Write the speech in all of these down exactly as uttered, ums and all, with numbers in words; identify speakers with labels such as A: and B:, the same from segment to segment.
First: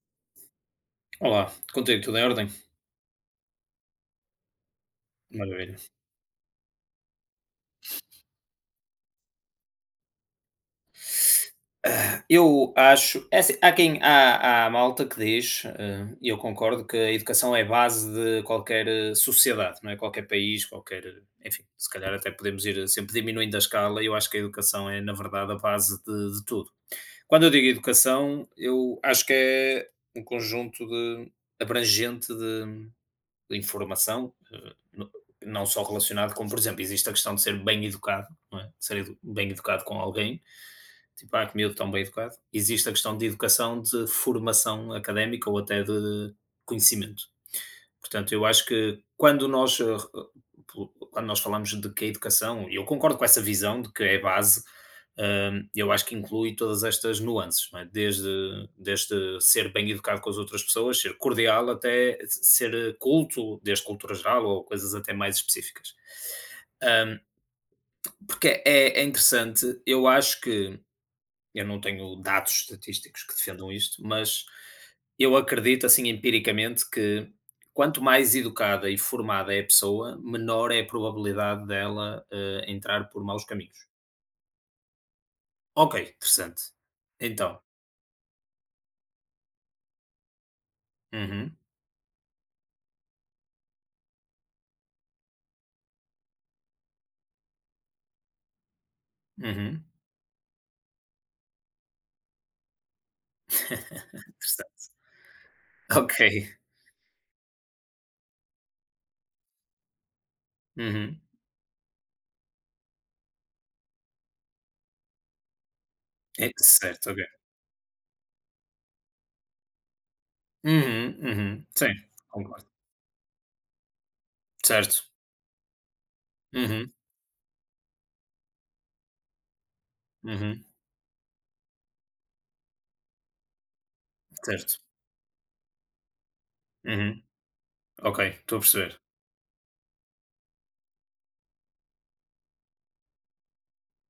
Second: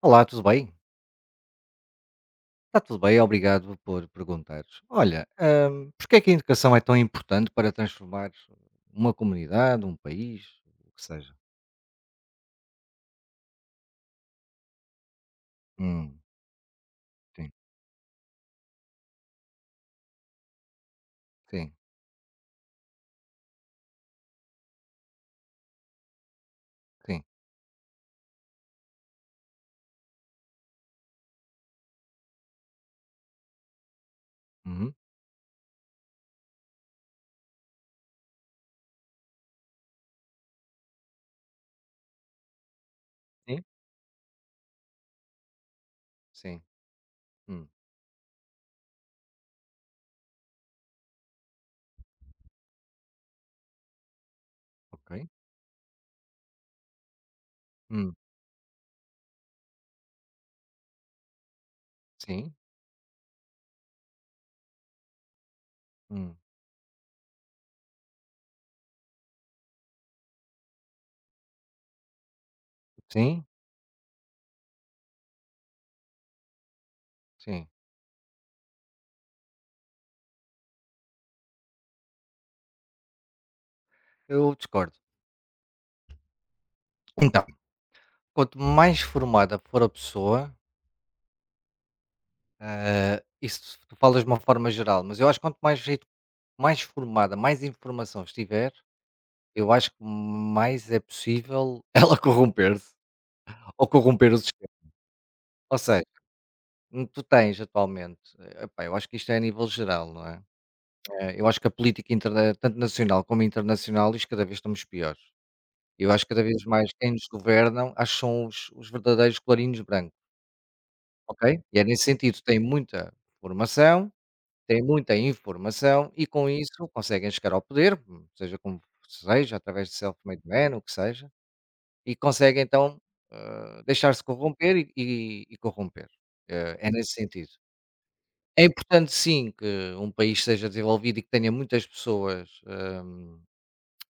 A: Olá, tudo bem?
B: Olá, contigo tudo em ordem?
A: Está tudo bem, obrigado por perguntares. Olha,
B: Maravilha.
A: hum, porque é que a educação é tão importante para transformar uma comunidade, um país, o que seja?
B: Eu acho, é assim, há quem, há, há malta que diz, eh,
A: Hum,
B: e eu concordo, que a
A: sim,
B: educação é a base de qualquer eh, sociedade, não é? Qualquer país, qualquer, eh, enfim,
A: sim,
B: se calhar até podemos ir sempre diminuindo a escala, e eu acho que a educação é, na verdade, a base de, de tudo.
A: sim.
B: Quando eu digo educação, eu acho que é um conjunto de, abrangente de, informação, eh,
A: Uhum,
B: não só relacionado com, por exemplo, existe a questão de ser bem educado, não é? De ser bem educado com alguém, tipo, ah, que miúdo tão bem educado. Existe a questão de
A: sim,
B: educação de formação académica ou até de
A: sim.
B: conhecimento.
A: Hum,
B: Portanto, eu acho que quando nós, eh, po- quando nós falamos de que a educação, e eu concordo com essa visão de que é base,
A: ok.
B: hum, eu acho que inclui todas estas nuances, não é?
A: Hum,
B: desde, desde ser bem educado com as outras pessoas, ser cordial, até
A: sim,
B: ser culto, desde cultura geral ou coisas até mais específicas.
A: hum,
B: Hum, porque é, é interessante, eu acho que eu não tenho dados estatísticos que
A: sim,
B: defendam isto, mas eu acredito, assim, empiricamente, que
A: sim.
B: quanto mais educada e formada é a pessoa, menor é a probabilidade dela eh, entrar por maus caminhos.
A: Eu discordo.
B: Ok, interessante.
A: Então,
B: Então,
A: quanto mais formada for a pessoa,
B: uhum,
A: ah, isso tu falas de uma forma geral, mas eu acho que quanto mais, edu- mais formada, mais informação estiver, eu
B: uhum.
A: acho que mais é possível ela corromper-se ou corromper o sistema.
B: interessante.
A: Ou seja,
B: Ok.
A: hum, tu tens atualmente, eh, epá, eu acho que isto é a nível geral, não é?
B: Uhum.
A: Eh, eu acho que a política interna tanto nacional como internacional, isto cada vez estamos piores. Eu acho que cada
B: É,
A: vez mais
B: certo,
A: quem
B: ok.
A: nos governam, acho que são os, os verdadeiros clarinhos brancos,
B: Uhum,
A: ok?
B: uhum.
A: E é
B: Sim,
A: nesse sentido, tem
B: concordo.
A: muita formação, tem
B: Certo.
A: muita informação e com isso
B: Uhum,
A: conseguem chegar ao poder, hum, seja como seja, através de self-made
B: uhum.
A: man, o que seja, e consegue então, hã, deixar-se corromper
B: Certo.
A: e e e corromper. Eh, é nesse
B: Uhum.
A: sentido.
B: Ok, estou a
A: É
B: perceber.
A: importante sim que um país seja desenvolvido e que tenha muitas pessoas, hum,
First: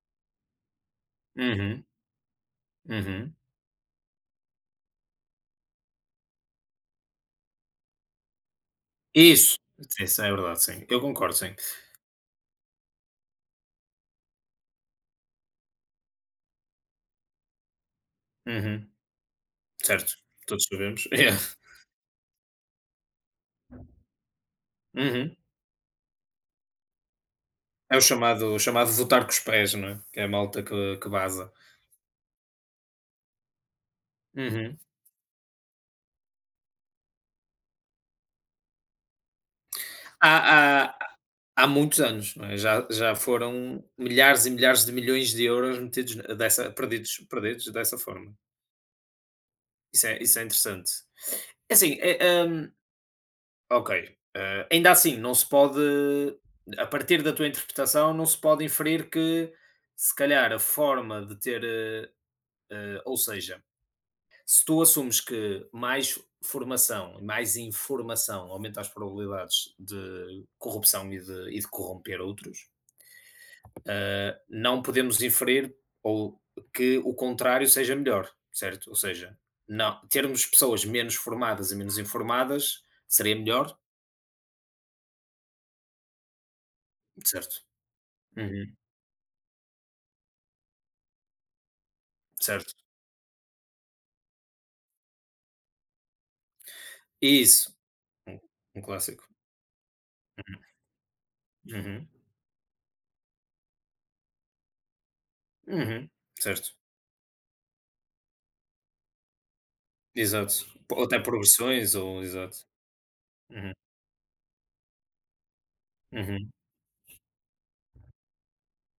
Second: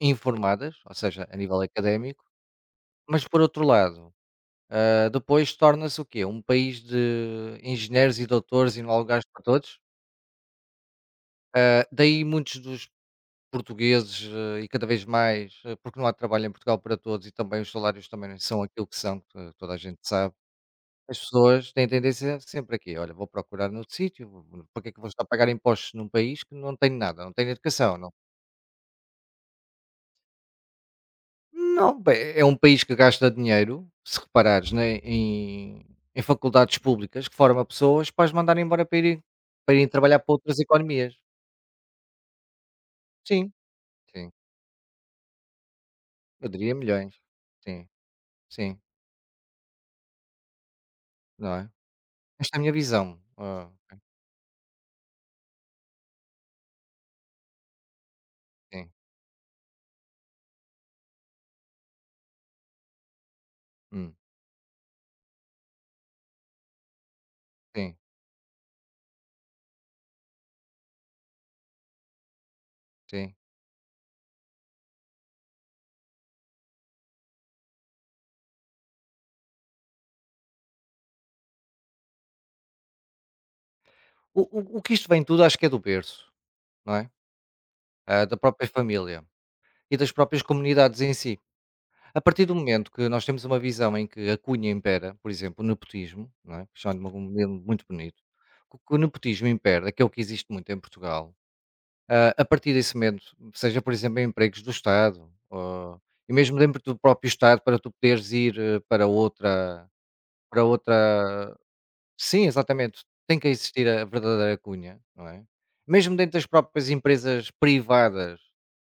A: informadas, ou seja, a nível
B: Uhum,
A: académico, mas
B: uhum.
A: por outro lado, hã, depois torna-se o quê? Um país de engenheiros e doutores e não há lugares para
B: Isso,
A: todos.
B: isso é verdade, sim. Eu concordo, sim.
A: Hã, daí muitos dos portugueses, eh, e cada vez mais, eh, porque não há trabalho em Portugal para todos e também os salários também não são aquilo
B: Uhum,
A: que são, que toda a gente
B: certo,
A: sabe.
B: todos sabemos.
A: As
B: Yeah.
A: pessoas têm tendência sempre aqui: "Olha, vou procurar noutro sítio, vou para que é que vou estar a
B: Uhum.
A: pagar impostos num país que não tem nada, não tem educação,
B: É o
A: não".
B: chamado o chamado votar com os pés, não é? Que é a malta que que vaza.
A: Não, bem, é é um país que gasta dinheiro, se reparares,
B: Uhum.
A: né, em em faculdades públicas que forma pessoas para as mandarem embora para irem para irem trabalhar para outras
B: Há há
A: economias.
B: há muitos anos, não é? Já já
A: Sim,
B: foram
A: sim,
B: milhares e milhares de milhões de euros metidos ne-
A: eu
B: dessa
A: diria milhões.
B: perdidos perdidos
A: Sim,
B: dessa forma.
A: sim,
B: Isso é isso é interessante.
A: não é?
B: É assim, eh,
A: Esta é a
B: hum
A: minha visão. Ah, ok.
B: Ok. Eh, ainda assim, não se pode, a partir da tua interpretação, não se pode
A: Sim,
B: inferir que, se calhar, a forma de ter, eh, eh, ou seja,
A: hum,
B: se tu assumes que mais formação e mais
A: sim,
B: informação aumenta as probabilidades de corrupção e de, e de corromper outros,
A: sim.
B: eh, não podemos inferir ou que o contrário seja melhor, certo? Ou seja, não, termos pessoas menos formadas e menos informadas seria melhor,
A: O o o que isto vem tudo acho que é do berço, não é?
B: certo?
A: Ah, da própria
B: Uhum.
A: família. E das próprias comunidades em si. A partir do
B: Certo.
A: momento que nós temos uma visão em que a cunha impera, por exemplo, o nepotismo, não é? Puxando um modelo
B: Isso.
A: muito bonito,
B: Um
A: que
B: um
A: que o
B: clássico.
A: nepotismo impera, que é o que existe muito em Portugal,
B: Uhum.
A: ah, a partir desse momento, seja por exemplo em empregos do Estado, ou-
B: Uhum.
A: e mesmo
B: Certo.
A: dentro do próprio Estado, para tu poderes ir eh, para outra.
B: Exato.
A: Para
B: Ou até
A: outra...
B: progressões ou
A: Sim,
B: exato.
A: exatamente. Tem que
B: Uhum.
A: existir a verdadeira cunha, não é? Mesmo dentro das
B: Uhum.
A: próprias empresas privadas,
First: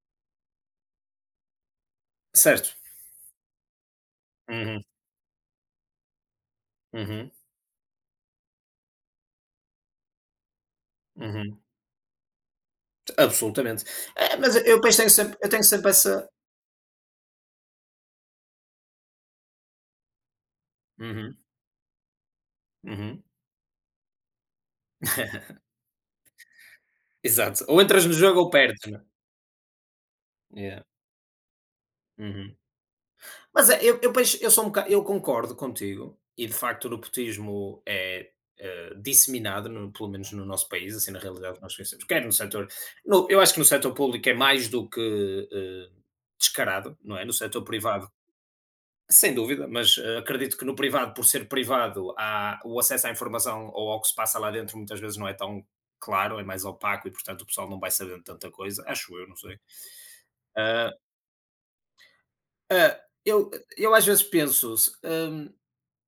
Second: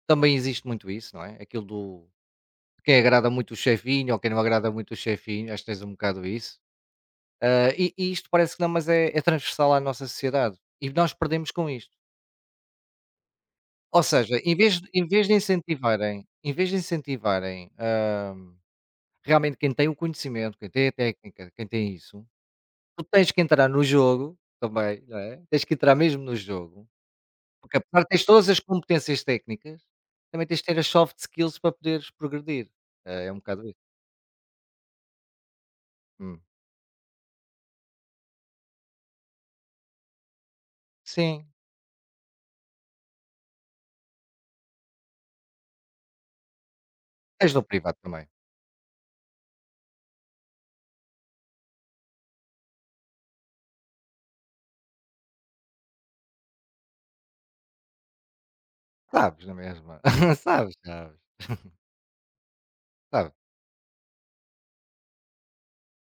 A: também existe muito isso, não é? Aquilo do
B: Certo.
A: quem agrada muito o chefinho ou quem não agrada
B: Uhum.
A: muito o chefinho, acho que tens um bocado isso.
B: Uhum.
A: Ah, e, e isto parece que não, mas é, é transversal à nossa sociedade. E nós perdemos
B: Uhum.
A: com isto.
B: Absolutamente.
A: Ou seja,
B: Eh,
A: em
B: mas eu
A: vez, de-
B: depois
A: em
B: tenho
A: vez de
B: sempre eu tenho sempre
A: incentivarem,
B: essa
A: em vez de incentivarem ah, realmente quem tem o conhecimento, quem tem a
B: Uhum.
A: técnica, quem tem isso, tu
B: Uhum.
A: tens que entrar no jogo também, não é? Tens que entrar mesmo no jogo.
B: Exato.
A: Porque
B: Ou
A: apesar
B: entras
A: de
B: no
A: teres
B: jogo
A: todas
B: ou
A: as
B: perdes, né.
A: competências técnicas, também tens de ter
B: Yeah.
A: as soft skills para poderes
B: Uhum.
A: progredir. Ah, é um bocado
B: Mas é,
A: isso.
B: eu, eu, penso- eu, sou um boca- eu concordo contigo,
A: Hum.
B: e de facto o nepotismo é eh, disseminado, no- pelo menos no nosso país, assim na
A: Sim,
B: realidade que nós conhecemos, quer no setor. no- eu acho que no setor público é mais do que eh, descarado, não é? No
A: tens no
B: setor
A: privado
B: privado,
A: também.
B: sem dúvida, mas eh, acredito que no privado, por ser privado, há, o acesso à informação ou ao que se passa lá dentro muitas vezes não é tão claro, é mais opaco e portanto o pessoal não vai sabendo tanta coisa, acho eu, não
A: Sabes na
B: sei.
A: mesma. Sabes,
B: Ah,
A: sabes,
B: ah,
A: sabes.
B: eu, eu às vezes penso.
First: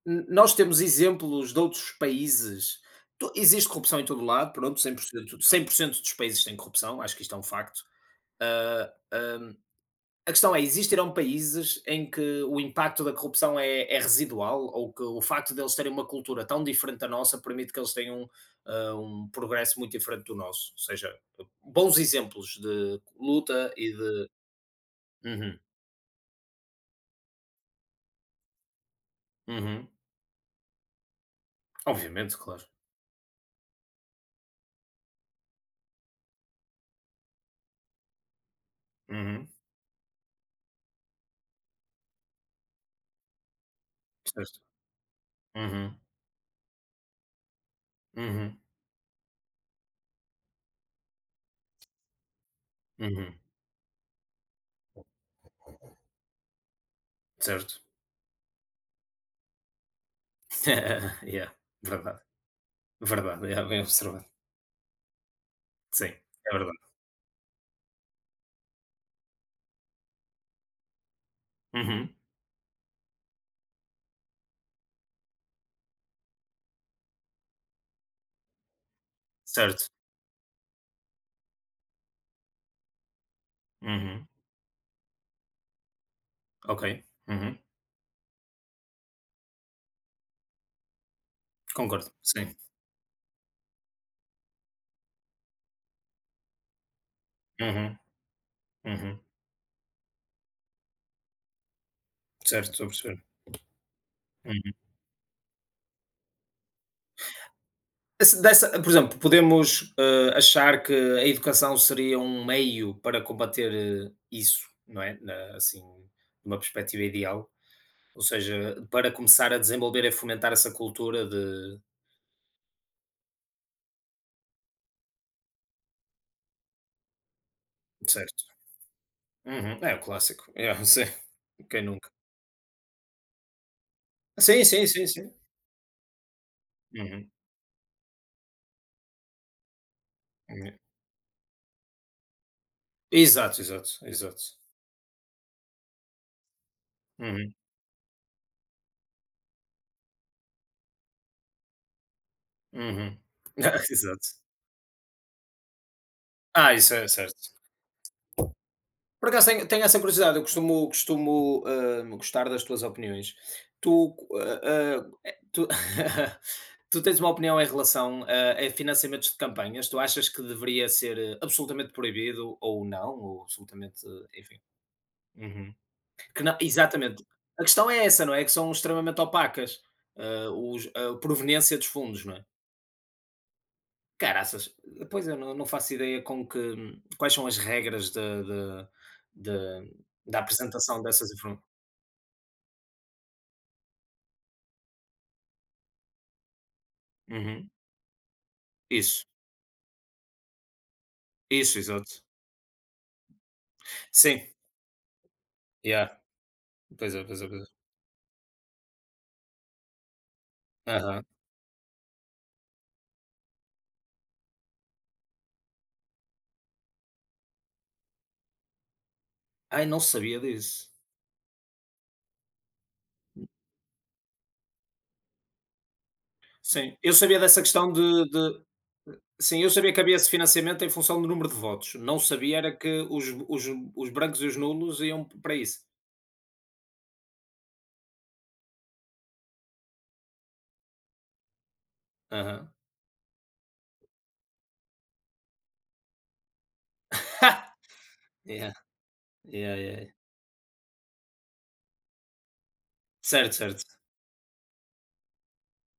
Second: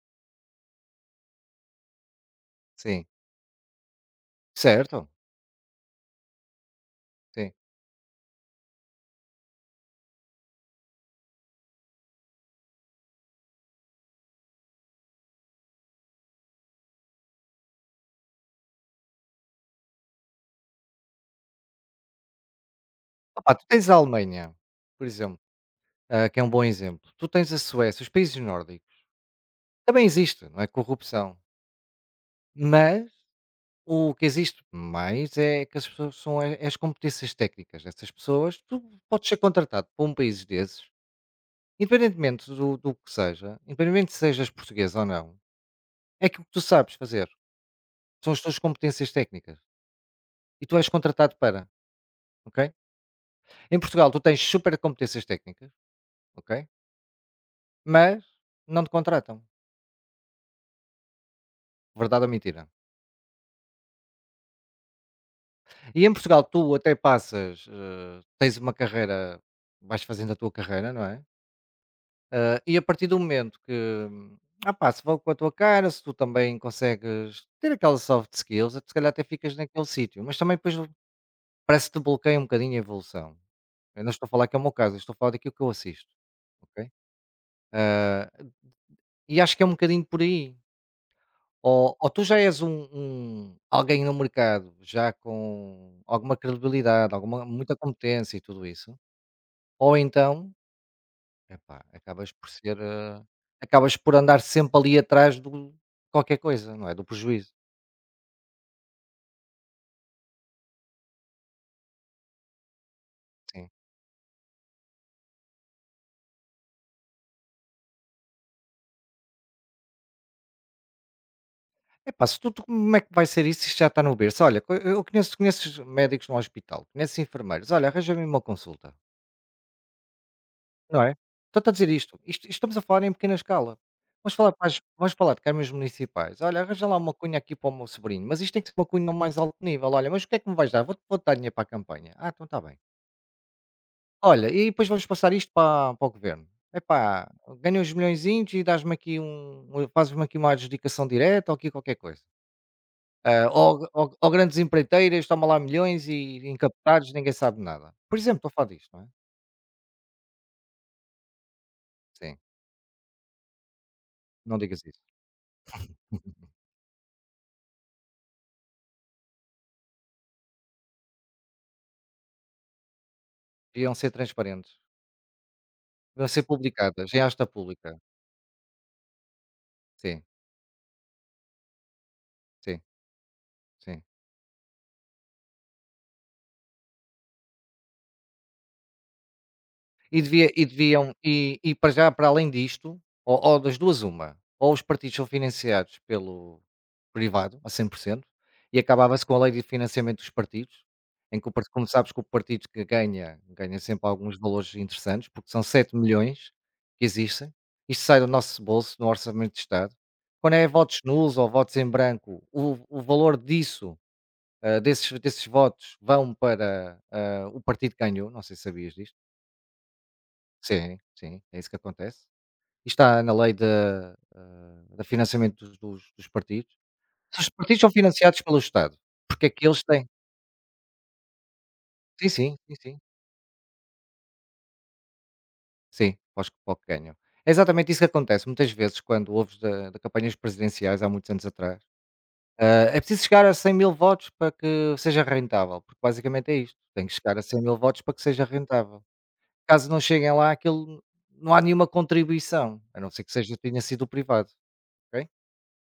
B: N- Nós temos exemplos de outros países.
A: Sim,
B: Tu- Existe corrupção em todo lado, pronto, cem por
A: certo,
B: cento cem por cento dos países têm corrupção, acho que isto é um
A: sim.
B: facto. Ah, ah, a questão é, existirão países em que o impacto da corrupção é, é residual ou que o facto deles terem uma cultura tão diferente da nossa permite que eles tenham ah, um progresso muito diferente do nosso? Ou seja, bons exemplos de
A: Opa, tu
B: luta
A: tens
B: e
A: a
B: de...
A: Alemanha, por exemplo,
B: Uhum,
A: ah, que é um bom exemplo. Tu tens a Suécia, os países nórdicos.
B: uhum.
A: Também existe, não é, corrupção,
B: Obviamente, claro.
A: mas o que existe mais é que as pessoas são é é as competências técnicas dessas pessoas. Tu podes ser
B: Uhum,
A: contratado por um país desses, independentemente do do que seja, independentemente se sejas
B: certo.
A: português ou não,
B: Uhum,
A: é aquilo que tu sabes fazer, são as tuas
B: uhum,
A: competências técnicas e tu és contratado para, ok?
B: uhum,
A: Em Portugal, tu tens super competências técnicas, ok?
B: certo.
A: Mas não te contratam.
B: Yeah, verdade,
A: Verdade ou mentira?
B: verdade, é bem observado.
A: E
B: Sim,
A: em Portugal,
B: é
A: tu
B: verdade.
A: até passas, eh, tens uma carreira, vais fazendo a tua carreira, não é?
B: Uhum,
A: Eh, e a partir do momento que, hum, ah pá, se vão com a tua cara, se tu também consegues ter aquelas soft skills, se calhar até ficas naquele
B: certo.
A: sítio. Mas também depois parece que te bloqueia um bocadinho a evolução. Eu não estou
B: Uhum,
A: a falar que é o meu caso, eu estou a falar daquilo que eu assisto, ok?
B: ok. Uhum,
A: E acho que é um bocadinho por aí. Ou ou
B: concordo,
A: tu já
B: sim.
A: és um um alguém no mercado, já com alguma credibilidade, alguma muita
B: Uhum,
A: competência e tudo isso,
B: uhum,
A: ou então, epá, acabas por
B: certo,
A: ser,
B: estou a
A: eh,
B: perceber.
A: acabas por andar
B: Uhum.
A: sempre ali atrás do qualquer coisa, não é, do prejuízo.
B: Esse- Dessa, por exemplo, podemos eh, achar que a educação seria um meio para
A: Sim.
B: combater eh, isso, não é? Na- assim, numa perspectiva ideal. Ou seja, para começar a desenvolver e fomentar essa cultura de.
A: Epá, se tu tu como é que vai ser isso, isto já está no berço? Olha, co eu conheço, conheces médicos no hospital, conheces enfermeiros, olha, arranja-me uma
B: Certo.
A: consulta.
B: Uhum, é o clássico. É,
A: Não
B: sim.
A: é? Estou-te a
B: Quem
A: dizer
B: nunca?
A: isto, isto isto estamos a falar em pequena escala. Vamos falar
B: Sim,
A: para as
B: sim, sim,
A: vamos
B: sim.
A: falar de câmaras municipais. "Olha, arranja lá uma
B: Uhum,
A: cunha aqui para o meu sobrinho, mas isto tem que ser uma cunha ao mais alto nível. Olha, mas o que é que me vais
B: uhum.
A: dar? Vou-te vou dar dinheiro para a campanha". "Ah, então está bem".
B: Exato, exato,
A: "Olha,
B: exato.
A: e depois vamos passar isto para para o governo. Epá,
B: Uhum,
A: ganha uns milhõezinhos e dás-me aqui um um- fazes-me aqui uma adjudicação direta ou aqui qualquer coisa.
B: uhum.
A: Ah, ou ou ou
B: Exato.
A: grandes empreiteiras, toma lá milhões e
B: Ah, isso é
A: encapotados, ninguém
B: certo.
A: sabe nada". Por exemplo, estou a falar disto, não é?
B: Por acaso tenho tenho essa curiosidade, eu costumo costumo, hã,
A: Sim,
B: gostar das tuas opiniões. Tu,
A: não
B: hã
A: digas isso.
B: hã, eh, tu tu tens uma opinião em relação a a financiamentos de campanhas? Tu achas que deveria ser eh, absolutamente proibido ou não, ou
A: Deviam
B: absolutamente
A: ser
B: eh, enfim.
A: transparentes.
B: Uhum.
A: Para
B: Que
A: ser
B: não
A: publicadas em
B: exatamente.
A: Asta
B: A
A: Pública.
B: questão é essa, não é, que são extremamente opacas,
A: Sim,
B: hã, os a proveniência dos fundos, não é?
A: sim, sim.
B: Caraças, depois eu não não faço ideia com que quais são as regras de de de
A: E
B: da
A: devia e
B: apresentação
A: deviam
B: dessas
A: e
B: informa
A: e para já, para além disto, ou ou das duas uma, ou os partidos são financiados pelo privado a
B: Uhum.
A: cem por cento e acabava-se
B: Isso,
A: com a lei de financiamento dos partidos, em que o parti
B: isso,
A: como sabes que
B: exato.
A: o partido que ganha, ganha sempre alguns
B: Sim,
A: valores interessantes, porque são sete
B: yeah.
A: milhões que
B: Pois é, pois é,
A: existem,
B: pois é.
A: isto sai do nosso bolso, no orçamento de Estado. Quando é votos
B: Aham.
A: nulos ou votos em branco, o o valor disso, ah, desses, desses votos vão para ah, o partido que ganhou, não sei se sabias disto.
B: Ai, não sabia disso.
A: Sim, sim, é isso que acontece. E está na lei de, ah, de financiamento dos, dos- dos partidos.
B: Sim, eu sabia
A: Os
B: dessa
A: partidos são
B: questão de
A: financiados pelo
B: de
A: Estado, porque é
B: sim,
A: que
B: eu
A: eles
B: sabia que
A: têm?
B: havia esse financiamento em função do número de votos, não
A: Sim, sim,
B: sabia era
A: sim,
B: que
A: sim.
B: os os os brancos e os nulos iam para isso.
A: Sim, pós que para que ganham. É exatamente isso que acontece. Muitas vezes, quando ouves de, de campanhas presidenciais, há muitos anos atrás, ah,
B: Aham.
A: é preciso chegar a cem mil votos para que seja rentável, porque basicamente é isto. Tem que chegar a cem mil votos para que seja
B: Yeah, yeah,
A: rentável.
B: yeah.
A: Caso não
B: yeah.
A: cheguem lá, aquilo não há nenhuma contribuição, a não ser que
B: Certo,
A: seja tenha
B: certo.
A: sido privado, ok?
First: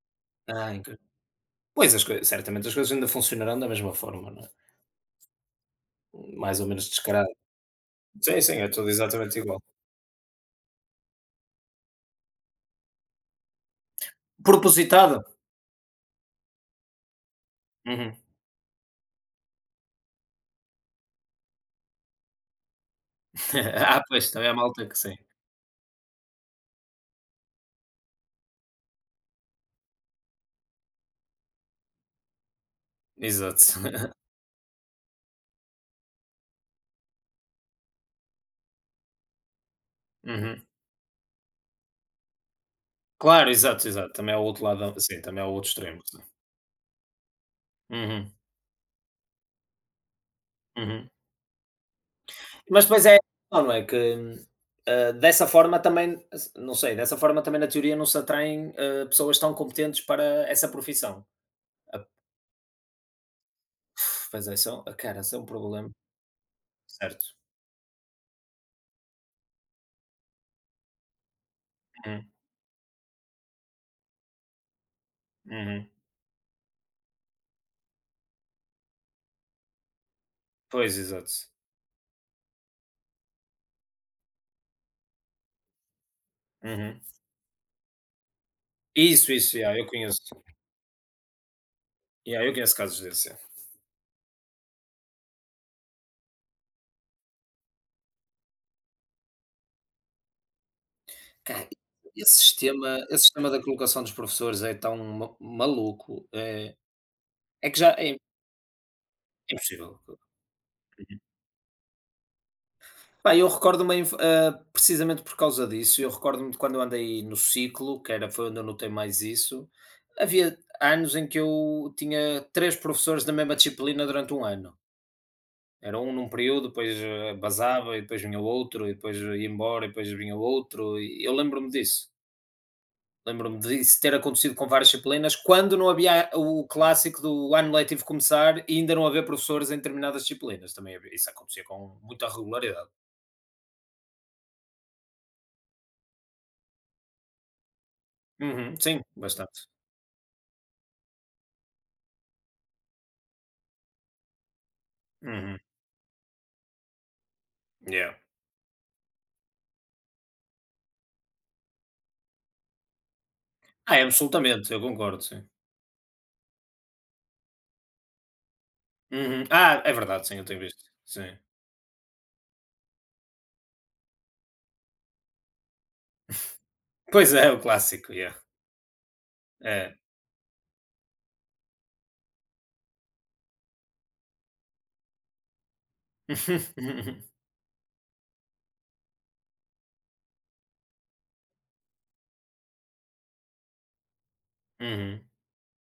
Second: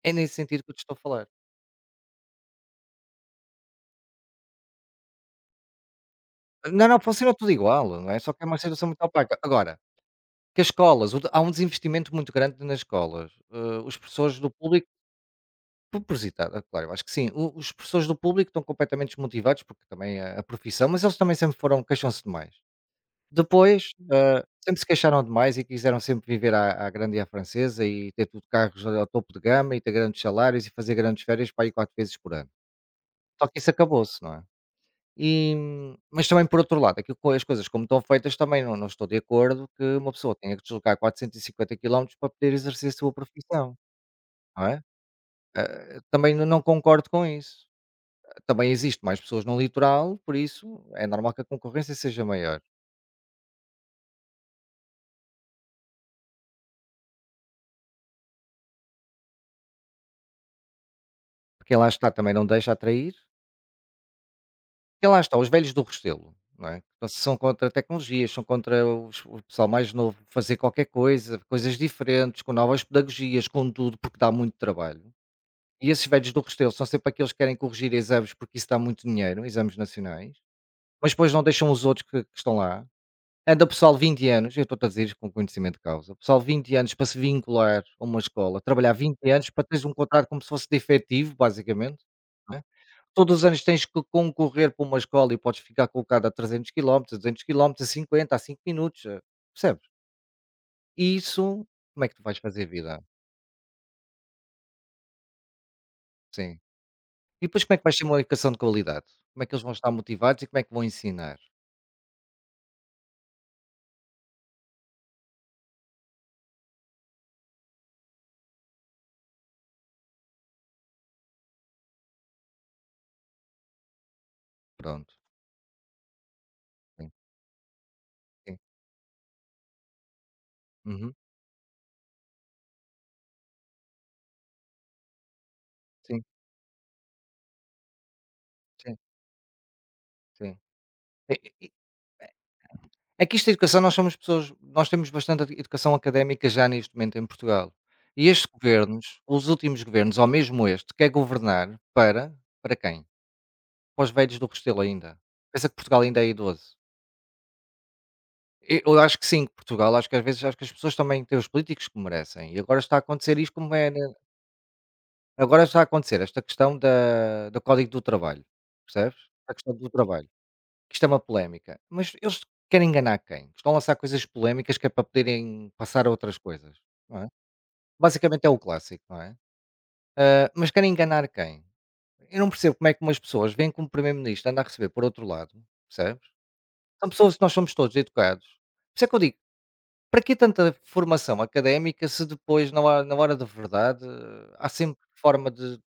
A: É nesse sentido que
B: Ah,
A: eu te estou a falar.
B: Pois, as coi certamente as coisas ainda funcionarão da mesma forma, não é? Mais ou
A: Não,
B: menos
A: não,
B: descarado.
A: funciona tudo igual, não é? Só
B: Sim,
A: que é
B: sim,
A: uma
B: é
A: situação
B: tudo
A: muito opaca.
B: exatamente igual.
A: Agora, que as escolas, o de há um desinvestimento muito grande nas escolas. Eh, os professores do público,
B: Propositado.
A: propositado, é claro, eu acho que sim. O Os professores do
B: Uhum.
A: público estão completamente desmotivados, porque também é a profissão, mas eles também sempre foram queixam-se demais. Depois,
B: Ah, pois,
A: hã,
B: também há
A: sempre se
B: malta que sim.
A: queixaram demais e quiseram sempre viver à à grande e à francesa e ter tudo carros ao topo de gama e ter grandes salários e fazer grandes férias para aí quatro vezes por ano. Só que isso
B: Exato.
A: acabou-se, não é? E, mas também por outro lado, aquilo co as coisas como estão feitas também não não estou de acordo que uma pessoa tenha que
B: Uhum.
A: deslocar quatrocentos e cinquenta quilómetros para poder exercer a sua
B: Claro,
A: profissão,
B: exato, exato. Também é o outro
A: não
B: lado
A: é?
B: da- sim, também é o outro
A: Ah,
B: extremo, sim.
A: também não não concordo com isso.
B: Uhum,
A: Também existe mais pessoas no litoral, por isso é
B: uhum.
A: normal que a concorrência seja maior.
B: Mas depois é não não é, que, hã, dessa forma também não sei, dessa forma também na teoria não se atraem, hã, pessoas tão competentes para essa profissão.
A: Porque lá
B: A
A: está, também não deixa atrair.
B: pois é, isso é um ah,
A: E lá
B: cara, isso
A: está,
B: é um
A: os velhos do
B: problema.
A: Restelo, não é? Então,
B: Certo.
A: são contra tecnologias, são contra os- o pessoal mais novo fazer qualquer coisa, coisas
B: Uhum,
A: diferentes, com novas pedagogias, com tudo, porque dá muito trabalho.
B: uhum.
A: E esses velhos do Restelo são sempre aqueles que querem corrigir exames porque isso dá muito dinheiro, exames nacionais,
B: Pois,
A: mas depois não
B: exato.
A: deixam os outros que, que estão lá. Anda o pessoal vinte anos, eu estou-te a dizer isto com conhecimento de causa, o pessoal vinte anos
B: Uhum.
A: para se vincular a uma escola, trabalhar vinte
B: Isso,
A: anos
B: isso,
A: para
B: yeah,
A: teres
B: eu
A: um
B: conheço.
A: contrato como se fosse de efetivo, basicamente,
B: Yeah, eu
A: é?
B: conheço casos desse.
A: Todos
B: Yeah.
A: os anos tens que concorrer para uma escola e podes ficar colocado a trezentos quilómetros, duzentos quilómetros, a cinquenta, a cinco minutos, eh, percebes? E isso,
B: Cara,
A: como é que tu
B: esse
A: vais fazer
B: sistema,
A: vida?
B: esse sistema da colocação dos professores é tão ma- maluco.
A: Sim.
B: É,
A: E depois
B: é
A: como é
B: que
A: que
B: já
A: vais ter
B: é
A: uma educação de qualidade? Como é que eles vão estar
B: impossível.
A: motivados e como é que vão
B: Uhum.
A: ensinar?
B: Pá, eu recordo-me em- ah, precisamente por causa disso. Eu recordo-me de quando eu andei no ciclo, que era, foi onde eu notei mais isso. Havia anos em que eu tinha três professores da mesma disciplina durante um ano.
A: Pronto.
B: Era um num período, depois
A: Sim,
B: eh, basava, e depois vinha
A: sim.
B: outro, e depois ia embora, e depois vinha outro.
A: Uhum.
B: E eu lembro-me disso. Lembro-me disso ter acontecido com várias disciplinas, quando não
A: Sim,
B: havia o clássico do ano letivo começar e ainda
A: sim,
B: não haver professores em determinadas
A: sim.
B: disciplinas. Também havia- isso
A: É
B: acontecia
A: é
B: com muita regularidade.
A: é que isto da educação nós somos pessoas nós temos bastante ed educação académica já neste momento em Portugal. E estes
B: Uhum, sim,
A: governos, os
B: bastante.
A: últimos governos, ou mesmo este, quer governar para para quem? Para os velhos do Restelo ainda.
B: Uhum,
A: Pensa que Portugal ainda é idoso.
B: yeah.
A: E eu acho que sim, que Portugal, acho que às vezes acho que as pessoas também têm os políticos que merecem. E agora está a acontecer isto como é
B: Ah, é,
A: na
B: absolutamente, eu concordo, sim.
A: agora está a acontecer esta questão da do Código do Trabalho, percebes?
B: Uhum.
A: A questão
B: Ah,
A: do
B: é verdade,
A: trabalho,
B: sim, eu tenho visto.
A: que isto é uma
B: Sim.
A: polémica. Mas eles querem enganar quem? Estão a lançar coisas polémicas que é para poderem passar a outras coisas, não é?
B: Pois é, o clássico, yeah.
A: Basicamente é o clássico, não é?
B: É.
A: Ah, mas querem enganar quem? Eu não percebo como é que umas pessoas veem que um primeiro-ministro anda a receber por outro lado, percebes? São pessoas que nós somos todos educados. Por isso é que eu digo, para que tanta formação académica se depois, na hora, na hora da verdade, há sempre
B: Uhum,
A: forma de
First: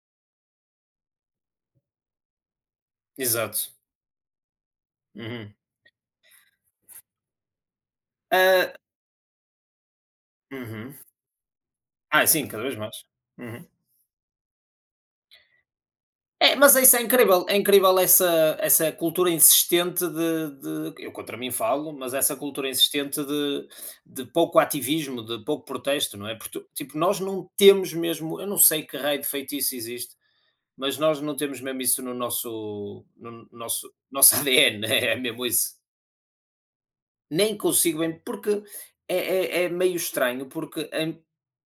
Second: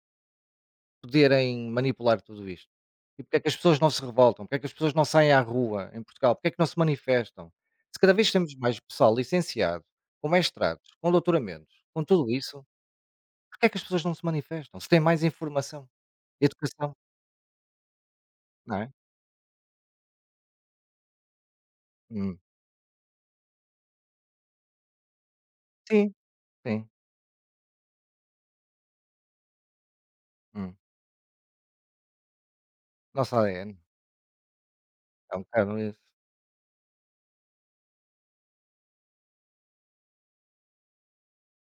A: poderem manipular tudo isto? E porque é que as
B: exato.
A: pessoas não se revoltam? Porque é que as pessoas não saem à
B: Uhum.
A: rua em Portugal? Porque é que não se manifestam? Se cada vez temos
B: Ah,
A: mais pessoal licenciado, com mestrados,
B: uhum.
A: com doutoramentos, com
B: Ah,
A: tudo
B: sim, cada
A: isso,
B: vez mais.
A: porque
B: Uhum.
A: é que as pessoas não se manifestam? Se têm mais informação,
B: É, mas
A: educação,
B: isso é incrível, é incrível essa,
A: não
B: essa
A: é?
B: cultura insistente de, de- Eu contra mim falo, mas essa
A: Hum.
B: cultura insistente de, de pouco ativismo, de pouco
A: Sim,
B: protesto, não é? Porque,
A: sim.
B: tipo, nós não temos mesmo. Eu não sei que raio de feitiço existe,
A: Hum.
B: mas nós não temos mesmo isso no nosso,
A: Nossa
B: no
A: A D N
B: nosso, nosso A D N, é
A: é um
B: mesmo
A: bocado
B: isso.
A: isso.
B: Nem consigo bem, porque é, é, é meio estranho, porque em,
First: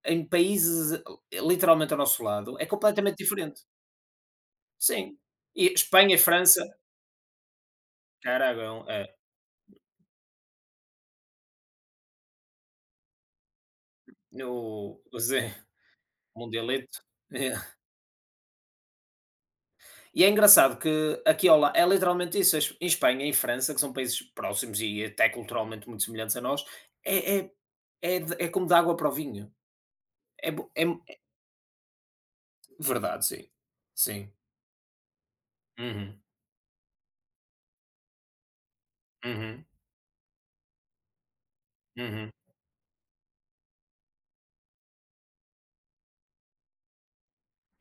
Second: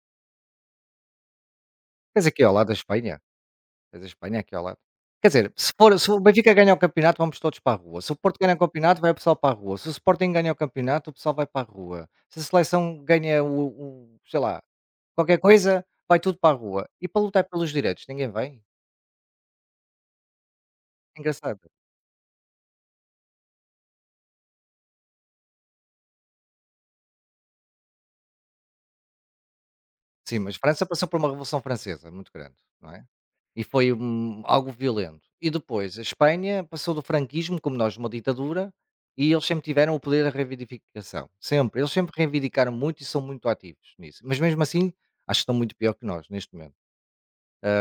B: em países eh, literalmente ao nosso
A: Tens aqui ao
B: lado é
A: lado da
B: completamente
A: Espanha.
B: diferente.
A: Mas a Espanha é aqui ao lado.
B: Sim.
A: Quer dizer,
B: E
A: se for se
B: Espanha e
A: o Benfica
B: França
A: ganhar o campeonato, vamos todos para a rua. Se o Porto ganhar o
B: Caragol,
A: campeonato, vai
B: é.
A: o pessoal para a rua. Se o Sporting ganhar o campeonato, o pessoal vai para a rua. Se a seleção ganha o o sei lá,
B: O o
A: qualquer
B: Zé
A: coisa, vai tudo para a rua.
B: Mundialito.
A: E para lutar
B: É.
A: pelos direitos, ninguém vai?
B: E é engraçado
A: É
B: que aqui ao
A: engraçado.
B: la é literalmente isso, es em Espanha, em França, que são países próximos e até culturalmente muito semelhantes a nós, é é é de é como de água para o vinho.
A: Sim,
B: É
A: mas
B: bo
A: França
B: é mu
A: passou por uma revolução francesa muito grande, não é?
B: verdade, sim.
A: E foi
B: Sim.
A: um algo violento. E depois, a
B: Uhum,
A: Espanha passou do franquismo, como nós, uma ditadura, e eles sempre
B: uhum,
A: tiveram o poder da reivindicação. Sempre. Eles sempre
B: uhum,
A: reivindicaram muito e são muito ativos nisso. Mas mesmo assim, acho que estão muito pior que nós, neste momento.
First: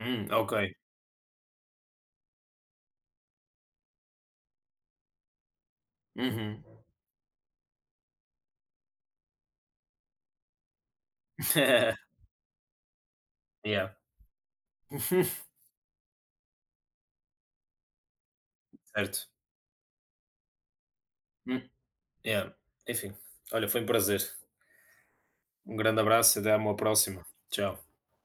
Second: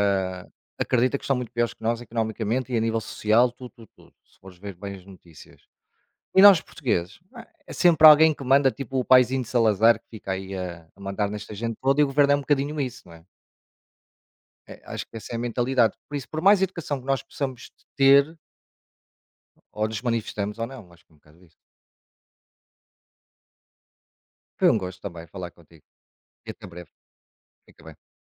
B: hum, ok.
A: acredita que estão muito piores que nós, economicamente e a nível social, tudo, tudo, tudo. Se fores ver bem as notícias. E nós,
B: Uhum.
A: portugueses, ah, é sempre alguém que manda, tipo o paizinho de Salazar, que fica aí a, a mandar nesta gente toda, e o governo é um bocadinho isso, não é?
B: Yeah.
A: É, acho que essa é a mentalidade. Por isso, por mais educação que nós possamos ter,
B: Certo.
A: ou nos manifestamos ou não, acho que é um bocado isso.
B: Hum, yeah. Enfim, olha, foi um prazer.
A: Foi um gosto também falar
B: Um
A: contigo.
B: grande abraço e
A: E
B: até à
A: até
B: uma
A: breve.
B: próxima. Tchau.
A: Fica bem.